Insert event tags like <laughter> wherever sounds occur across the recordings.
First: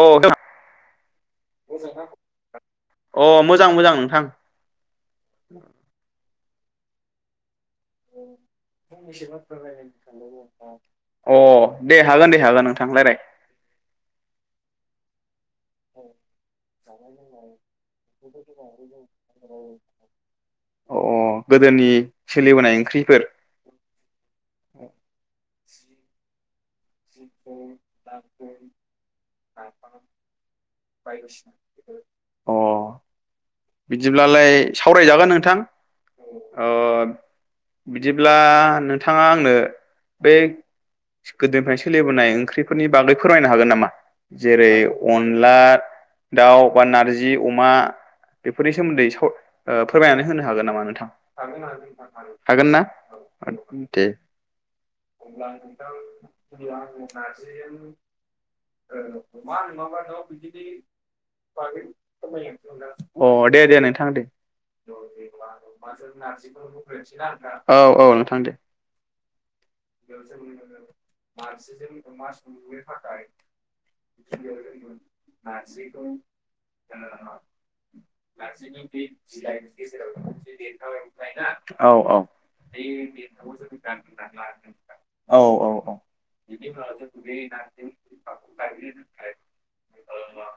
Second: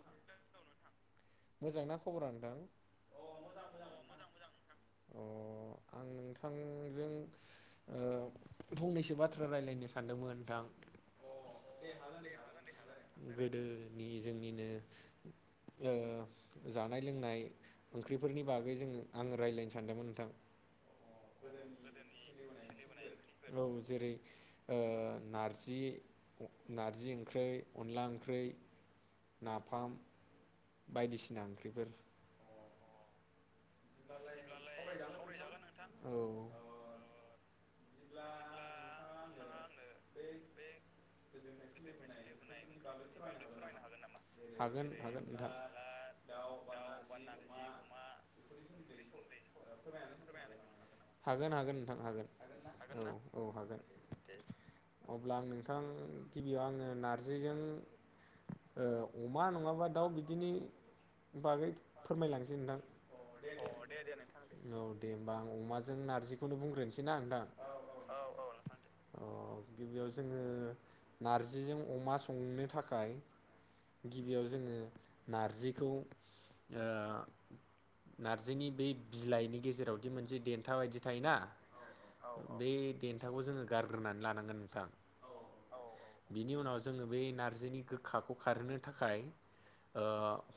अ <inaudible> मोजांना खबरा नोंथां अ मोजां मोजां नोंथां। थांजों <unintelligible> सानदोंमोन नोंथां अ दे हागोन दे हागोन नोंथां लायराय गोदोनि जोंनिनो ओ जानाय लोंनाय ओंख्रिफोरनि बागै जों आं रायलायनो सानदोंमोन नोंथां अ गोदोनि सोलिबोनाय ओंख्रिफोर <unintelligible> औ जेरै नारजि <inaudible> नारजि ओंख्रै अनला ओंख्रै नाफाम बायदिसिना ओंख्रिफोर अ बिदिब्लालाय सावरायजागोन नोंथां अ बिदिब्ला नोंथाङा आंनो बै बे गोदोनिफ्रायनो सोलिबोनाय ओंख्रिफोरनि बागै फोरमायनो हागोन नामा जेरै हागोन हागोन नोंथां अनला दाउ बा नारजि अमा बेफोरनि सोमोन्दै साव ओ फोरमायनानै होनो हागोन नामा नोंथां हागोन हागोन नोंथां <unintelligible> हागोन ना औ औ हागोन दे अब्ला आं नोंथां गिबियाव आङो नारजिजों ओ अमा नङाबा दाउ बिदिनि बागै फोरमायलांसै <unintelligible> <unintelligible> दे नोंथां दे <unintelligible> औ दे होनबा आं अमाजों नारजिखौनो बुंग्रोनोसैना नोंथां औ औ नोंथां दे <unintelligible> अ गिबियाव जोङो नार्जिजों अमा संनो थाखाय गिबियाव जोङो नारजिखौ ओ नारजिनि बै बिलाइनि गेजेरावदि मोनसे देन्था बायदि थायोना <unintelligible> औ औ <unintelligible> बे देन्थाखौ जोङो गारग्रोनानै लानांगोन नोंथां औ औ औ बिनि उनाव जोङो बे नारजिनि गोखाखौ खारहोनो थाखाय ओ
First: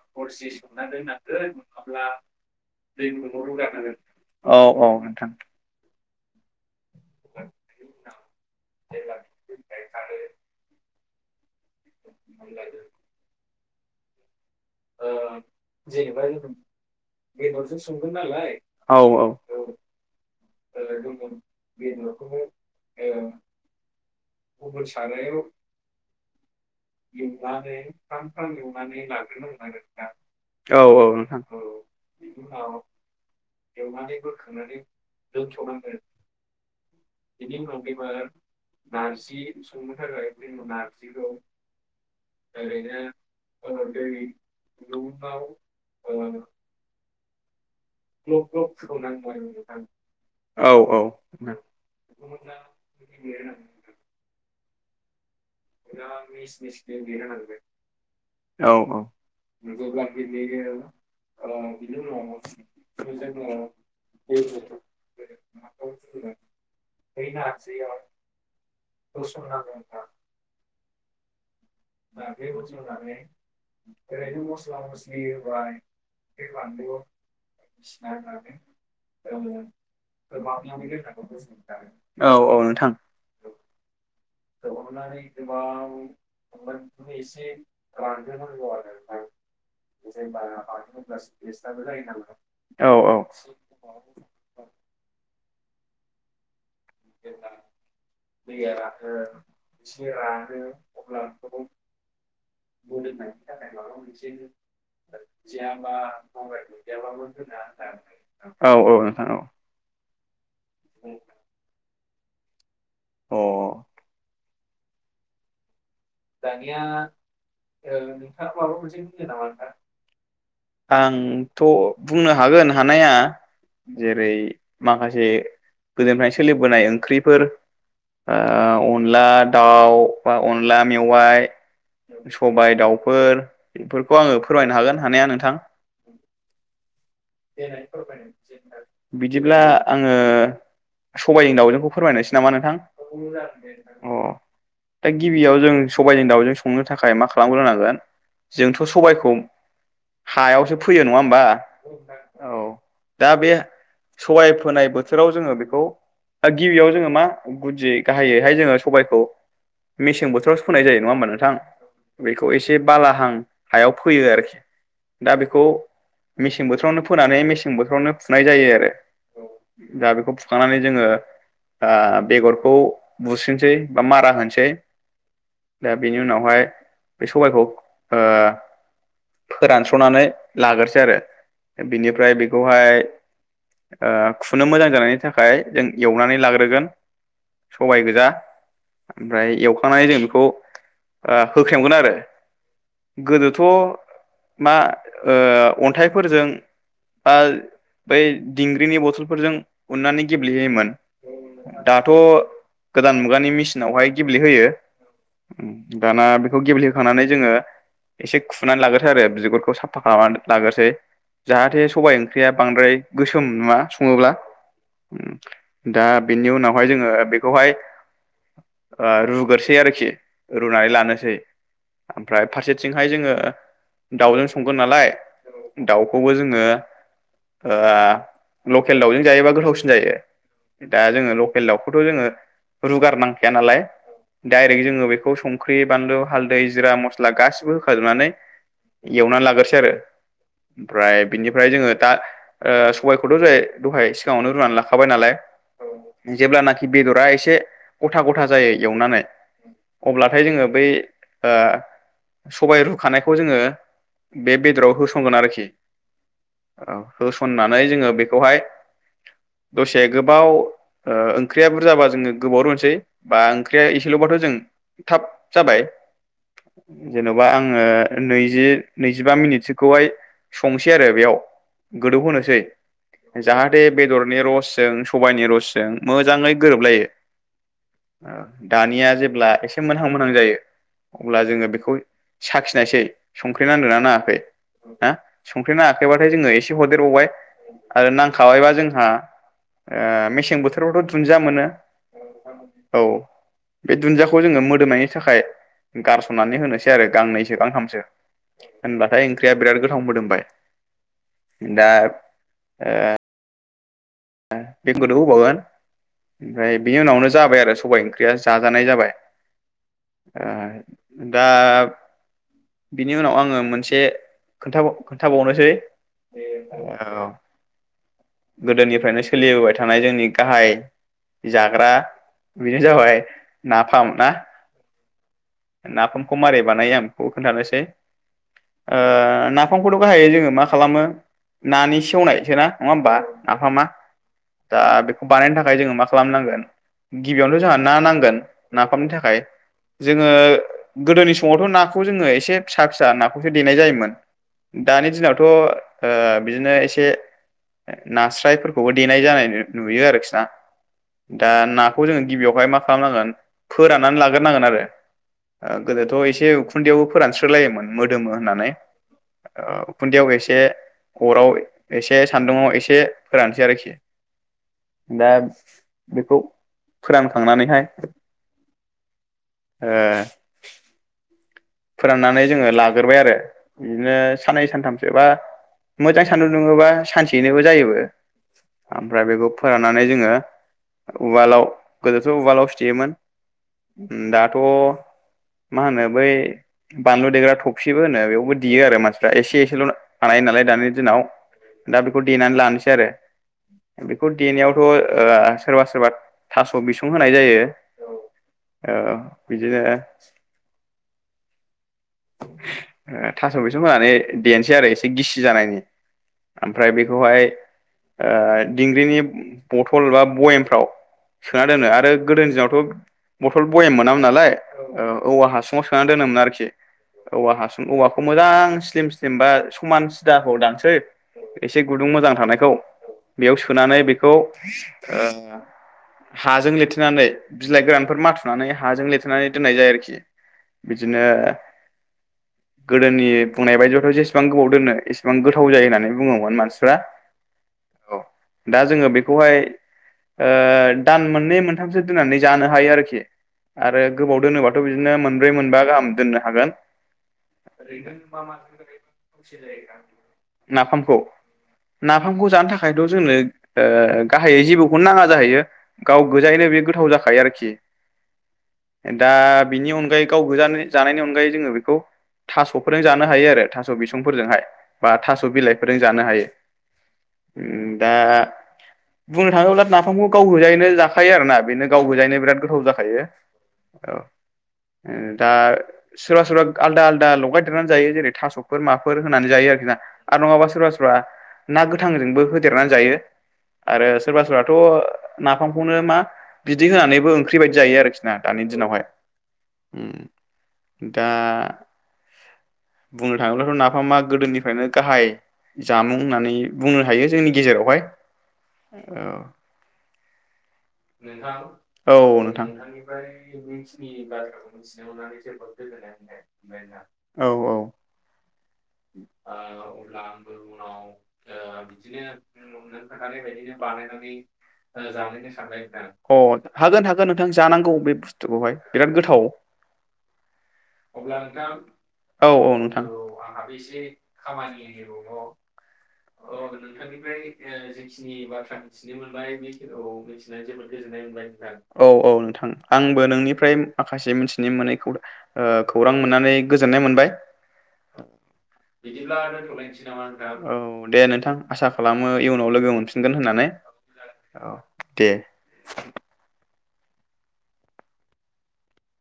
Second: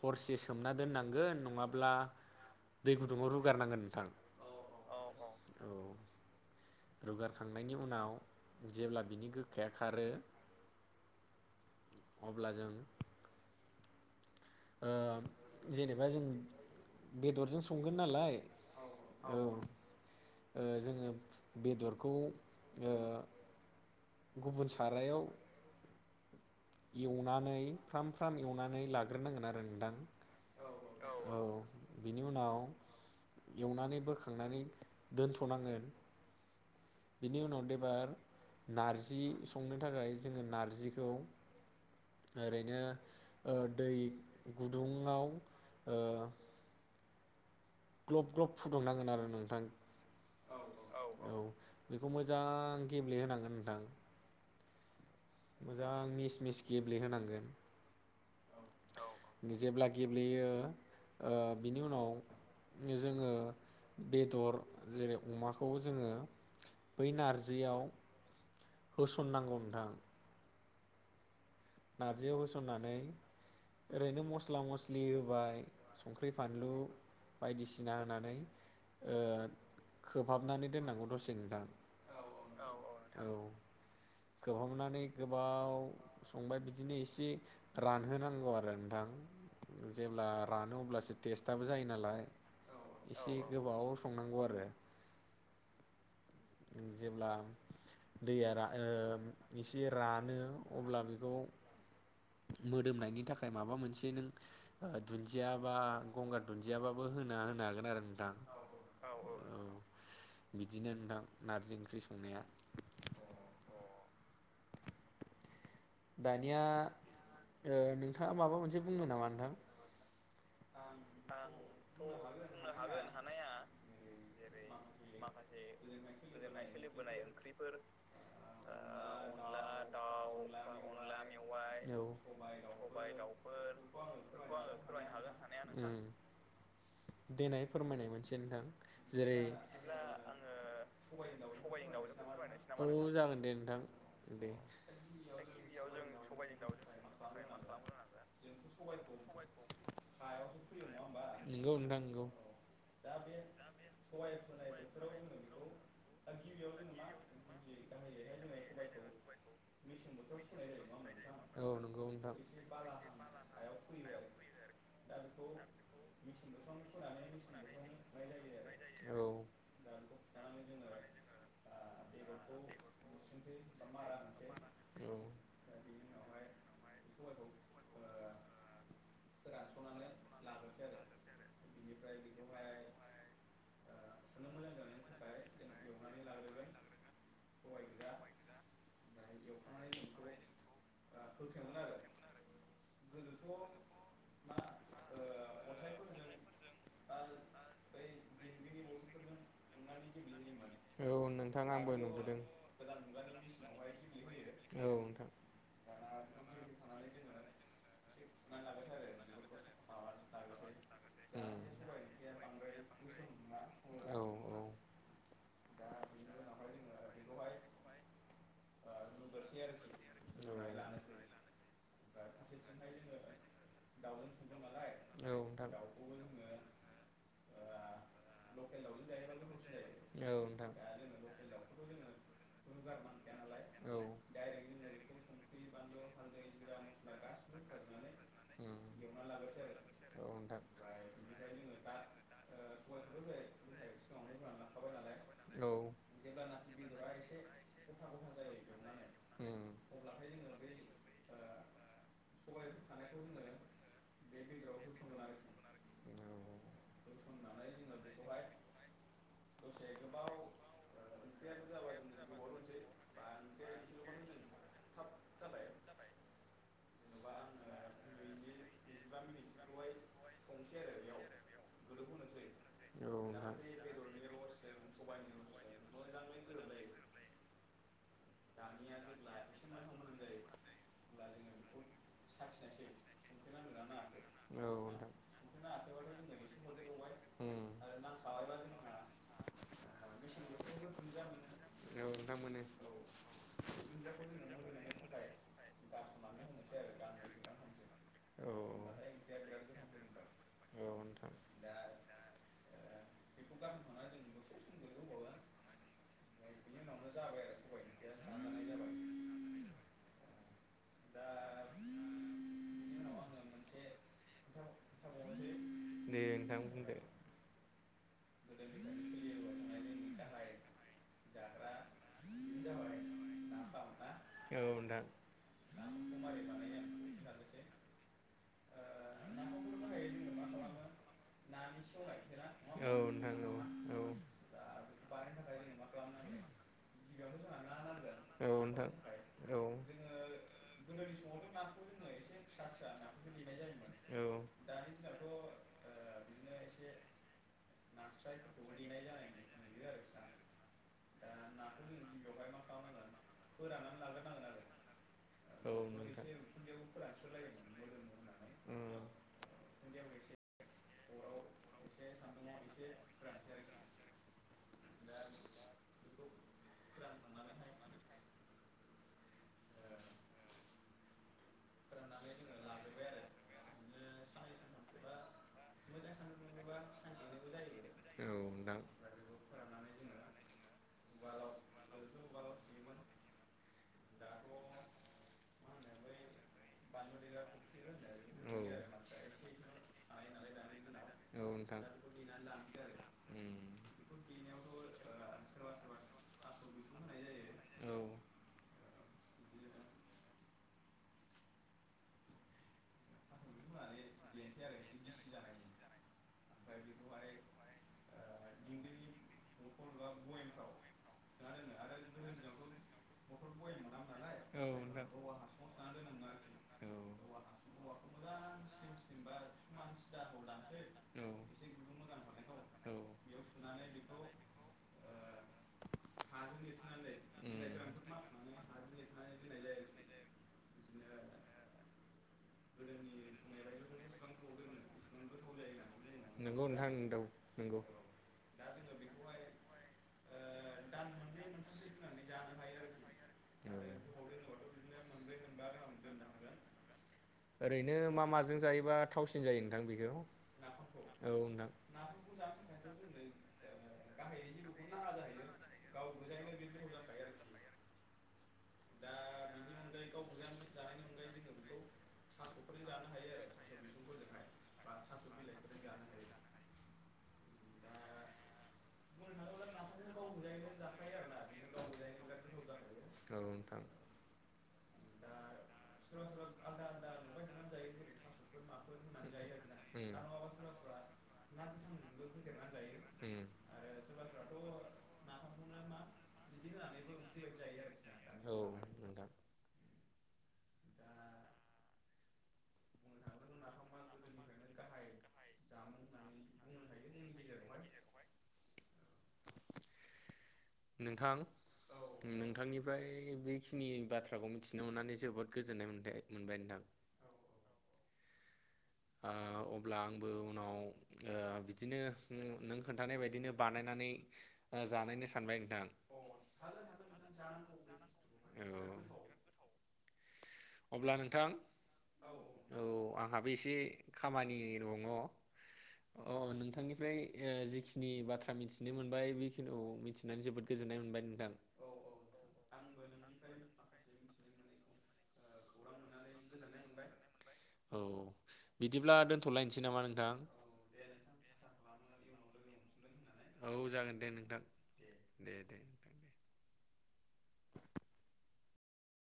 हरसे सोमना दोननांगोन नङा अब्ला दै गुदुङाव रुगार नांगोन नोंथां औ औ नोंथां रुगारखांनायनि उनाव जेब्ला बिनि गोखाया खारो अब्ला जों ओ जेनेबा जों बेदरजों संगोन नालाय औ जोङो ओ बेदरखौ ओ गुबुन सारायाव एवनानै फ्राम फ्राम एवनानै लाग्रोनांगोन आरो नोंथां औ औ नोंथां बिनि उनाव एवनानै बोखांनानै दोनथ नांगोन बिनि उनाव एबार नार जि संनो थाखाय जोङो नारजिखौ ओरैनो ओ दै गुदुङाव ओ ग्लब ग्लब फुदुंनांगोन आरो नोंथां औ बेखौ मोजां गेब्लेहोनांगोन नोंथां मोजां मिस मिस गेब्लेहोनांगोन औ जेब्ला गेब्लेयो ओ बिनि उनाव जोङो बेदर जेरै अमाखौ जोङो बै नारजियाव होसन नांगौ नोंथां दा नारजियाव बे होसननानै बथुनानै ओरैनो मस्ला मस्लि होबाय बान्दु बायदिसिना होनानै ओ खोबहाबनानै दोननांगौ माब्लानिथखौ दसे बज नोंथां औ औ नोंथां औ <unintelligible> खोबहाबनानै गोबाव संबाय बिदिनो एसे रानहोनांगौ आरो नोंथां जेब्ला रानो अब्लासो टेस्टआबो जायो नालाय औ एसे गोबाव संनांगौ आरो जेब्ला दैया ओ एसे रानो अब्ला बेखौ मोदोमनायनि थाखाय माबा मोनसे नों दुन्दिया बा गंगार दुन्दियाबाबो होनो होनो हागोन आरो नोंथां औ नोंथां औ बिदिनो नोंथां ओंख्रि संनाया अ दानिया नोंथाङा माबा मोनसे बुं नामा नोंथां आंथ बुंनो हागोन हानाया जेरै माखासे गोदोनिफ्रायनो सोलिबोनाय ओंख्रिफोर ओ अनला दाउ बा अनला मेवाइ सबाय दाउफोर इफोरखौ आङो फोरमायनो हागोन हानाया नोंथां देनाय फोरमायनाय मोनसे नोंथां जेरै बिदिब्ला आङो सबायनि दाउजोंखौ फोरमायनोसै नामा नोंथां औ जागोन दे नोंथां दे गिबियाव जों सबबायनि दाउजों संनो थाखाय मा खालामग्रोनांगोन जोंथ सबबायखौ हायावसो फोयो नङा होमबा नंगौ नोंथां नंगौ औ दा बे सबाय फोनाय बोथोराव जोङो बेखौ गिबियाव जोङो मा गुदियै गाहायैहाय जोङो सबबायखौ मेसें बोथोराव फोनाय जायो नङा होमबा नोंथां औ नंगौ नोंथां बेखौ एसे बालाहां हायाव फोयो आरोखि दा बेखौ मेसें बोथोरावनो फोनानै मेसें बोथोरावनो फुनाय जायो आरो औ दा बेखौ फुखांनानै जोङो ओ बेगरखौ बुस्रनोसै बा मारा होनोसै दा बेनि उनावहाय बे सबबायखौ ओ फोरानस्रनानै लाग्रोसै आरो बिनिफ्राय बेखौहाय खुनो मोजां जानायनि थाखाय जों एवनानै लाग्रोगोन सबायगोजा ओमफ्राय बुंखांनानै जों बेखौ खौ होख्रेमगोन आरो गोदोथ मा अन्थाइफोरजों बा बै दिंग्रिनि बथलफोरजों उननानै गेब्लेहोयोमोन औ नोंथां आंबो दाथ नुबोदों गोदान मुगानि मेसिनावहाय गेब्लेहोयो औ दाना बेखौ गेब्लेहोखांनानै जोङो एसे खुनानै लाग्रोसै आरो बिगुरखौ साफा खालामनानै लाग्रोसै उम जाहाथे सबाइ ओंख्रिया बांद्राय गोसोम नुवा औ सङोब्ला औ दा बेनि उनावहाय जोङो बेखौहाय ओ रु थोरसै आरोखि रुनानै लानोसै ओमफ्राय फारसेथिंहाय जोङो दाउजों संगोन नालाय नोंथां दाउखौबो जोङो लकेल दाउजों जायोबा गोथावसिन जायो औ नोंथां दा जोङो लकेल दाउखौथ' जोङो रुगारनांखाया नालाय औ दडायरेक्ट जोङो बेखौ खौ संख्रि बानलु हालदै जिरा मस्ला गासिबो होखाजोबनानै एवनानै लाग्रोसै आरो औ नोंथां ओमफ्राय बिनिफ्राय जोङो ओ दा सबबायखौथ' जोंङो दहाय सिगाङावनो रुनानै लाखाबाय नालाय औ उम जेब्लानाखि बेदरा एसे गथा गथा जायो एवनानै औ अब्लाथाय जोङो बै ओ सबाय रुखानायखौ जोङो बे बेदराव होसनगोन आरोखि होसननानै जोङो बेखौहाय दसे गोबाव ओंख्रिया बुरजाबा जोङो गोबाव रुसै बा ओंख्रिया एसेल'बाथ' जों थाब जाबाय जेन'बा आङो नैजि नैजिबा मिनिटसोखौहाय संसै आरो बेयाव गोदौहोनोसै नोंथां औ नोंथां उम जाहाथे बेदरनि रसजों सबायाइनि रसजों मोजाङै गोरोबलायो ओ दानिया जेब्ला एसे एसे मोनहां मोनहां जायो अब्ला जोङो बेखौ साखिनायसै संख्रै नांदोनना नाङाखै हा संख्रै नाङाखैबाथाय जोङो एसे हरदेरबावबाय आरो नांखाबायबा जोंहा मेसें बोथोरावथ' दुन्दिया मोनो औ नोंथां मोनो औ बे दुन खौ जोङो मोदोमनायनि थाखाय गारसननानै होनोसै आरो गांनैसो गांथामसो औ औ होनबाथाय ओंख्रिया बिराद गोथाव मोदोमबाय नोंथां दा बें गोदौ होबावगोन ओमफ्राय बेनि उनावनो जाबाय आरो सबाय ओंख्रि जाजानाय जाबाय ओ दा बिनि उनाव आङो मोनसे खोथा बाव खोन्थाबावनोसै दे नोंथां औ बुंदो गोदोनिफ्रायनो सोलिबोबाय थानाय जोंनि गाहाय जाग्रा बेनो जाबाय ना औ नोंथां नाफाम खौ मारै बानायो औ खोन्थानोसै ओ नाफामखौथ' गाहायै जोङो मा खालामो औ नानि सेवनायसो नङा नोंथां औ नोंथां औ होमबा नोंथां उम नाफामा औ दा बेखौ बानायनो थाखाय जोङो मा खालामनांगोन गिबियावनोथ' जोंहा ना नांगोन नाफामनि थाखाय जोङो गोदोनि समावथ' ना खौ जोङो एसे फिसा फिसा नाखौसो देनाय जायोमोन दानि दिनावथ'ओ बिदिनो एसे नास्रायफोरखौबो देनाय जानाय नुयो आरोखि ना दा आं खौ जोङो गिबियावहाय मा खालामनांगोन फोराननानै लाग्रांगोन आरो गोदोथ' एसे ओ फोरानस्रो लायोमोन मोदोमो होननानै ओ उखुन्दैयाव एसे अराव एसे सान्दुंङाव एसे फोरानसै आरोखि दा बेखौ फोरानखांनानैहाय ओ फोराननानै जोङो लाग्रोबाय आरो बिदिनो साननै सानथामसो बा मोजां सान्दुं दुङोबा सानसेयैनोबो जायोबो नोंथां ओमफ्राय बेखौ फोराननानै जोङो उवालाव गोदोथ' उवालाव सुथेयोमोन ओम दाथ' मा होनो बै देग्रा खफ्रि होनो बेखौ देयो आरो मानसिफ्रा एसे एसेल' दा बेखौ देनानै लानोसै आरो मथर बयामाव दाम नालाय औवा हासुङाव सोना बानलु देग्रा थफसिबो होनो बेयावबो देयो आरो मानसिफ्रा एसे एसेल' बानाय नालाय दानि दिनाव दा बेखौ देनानै लानोसै आरो बेखौ देनायावथ' सोरबा सोरबा थास' बिसं होनाय जायो ओ बिदि नो <unintelligible> थास' बिसं होनानै देनसै आरो एसे गिसि जानायनि ओमफ्राय बेखौहाय दिंग्रिनि बथल बा बयेमफ्राव सोना दोनो आरो गोदोनि दिनावथ' बथल बयेम मोनामोन नालाय औवा हासुङाव सोना दोनोमोन आरोखि ना हासुं औवाखौ मोजां स्लिम स्लिम बा समान सिदाखौदांसै एसे गुदुं मोजां थानायखौ बेयाव सोनानै बेखौ ओ हाजों लेथेनानै बिलाइ गोरानफोर माथुनानै हाजों लिरथेनानै दोननाय जायो आरोखि बिदिनो गोदोनि बुंनाय बायदियावथ' जेसेबां गोबाव दोनो एसेबां गोथाव जायो होननानै बुङोमोन मानसिफ्रा औ आरो गोबाव औ दा जोङो बेखौहाय ओ दान मोननै मोनथामसो दोननानै जानो हायो आरोखि आरो गोबाव दोनोबाथ' बिदिनो मोनब्रै मोनबा गाहाम दोननो हागोन मा ओरैनो माजों जायोबा थावसिन जायो नोंथां बेखौ नाफामखौ औ नोंथां नाफामखौ जानो थाखायथ' जोंनो गाहायै जेबौखौनो नाङा जाहैयो गाव गोजायैनो बे गोथाव जाखायो आरोखि दा बिनि अनगायै गाव गोजा जानायनि अनगायै जोङो बे खौ थास'फोरजों जानो हायो आरो थास' बिसंफोरजोंहाय बा थास' बिलाइफोरजों जानो हायो उम दा बुंनो थाङोब्ला नाफामखौ गाव गोजायैनो जाखायो आरोना बेनो गाव गोजायैनो बिराद गोथाव जाखायो औ नोंथां औ ओ दा सोरबा सोरबा दं आलदा आलदा लगायदेरनानै जायो जेरै थास'फोर माफोर होनानै जायो आरोखि ना उम उम आरो नङाबा सोरबा सोरबा ना गोथांजोंबो होदेरनानै जायो आरो सोरबा सोरबाथ' नाफामखौनो मा बिदै होनानैबो ओंख्रि बायदि जायो आरोखिना दानि औ दिनावहाय उम दा बुंनो थाङोब्लाथ' नाफामा गोदोनिफ्रायनो गाहाय जामुं होननानै बुंनो हायो जोंनि गेजेरावहाय औ नोंथां औ नोंथां नोंथांनिफ्राय बेखिनि बिखिनि बाथ्राखौ मिथिनो मोननानै मिथिनोमोननै जोबोद मोनथाय गोजोननाय मोनबाय नोंथां मोनबाय औ औ ओ अब्ला आंबो उनाव ओ बिदिनो नों खोन्थानाय बायदिनो बानायनानै जानायनो सानबाय नोंथां अ हागोन हागोन नोंथां जानांगौ बे औ बुस्थुखौहाय बिराद गोथाव अब्ला नोंथां औ औ आंहाबो एसे खामानि दङ अ नोंथांनिफ्राय जिखिनि बाथ्रा मिथिनो मोनबाय बेखिनिखौ मिथिनानै जोबोद गोजोननाय मोनबाय नोंथां <unintelligible> औ औ नोंथां आंबो नोंनिफ्राय माखासे मि थिनो मोनैखौ ओ खौरां मोननानै गोजोननाय मोनबाय औ बिदिब्ला दोनथ'लायसै नामा नोंथां औ दे नोंथां आसा खालामो इयुनाव लोगो मोनफि नगोन होननानै औ जागोन दे नोंथां औ दे दे नोंथां दे। <unintelligible>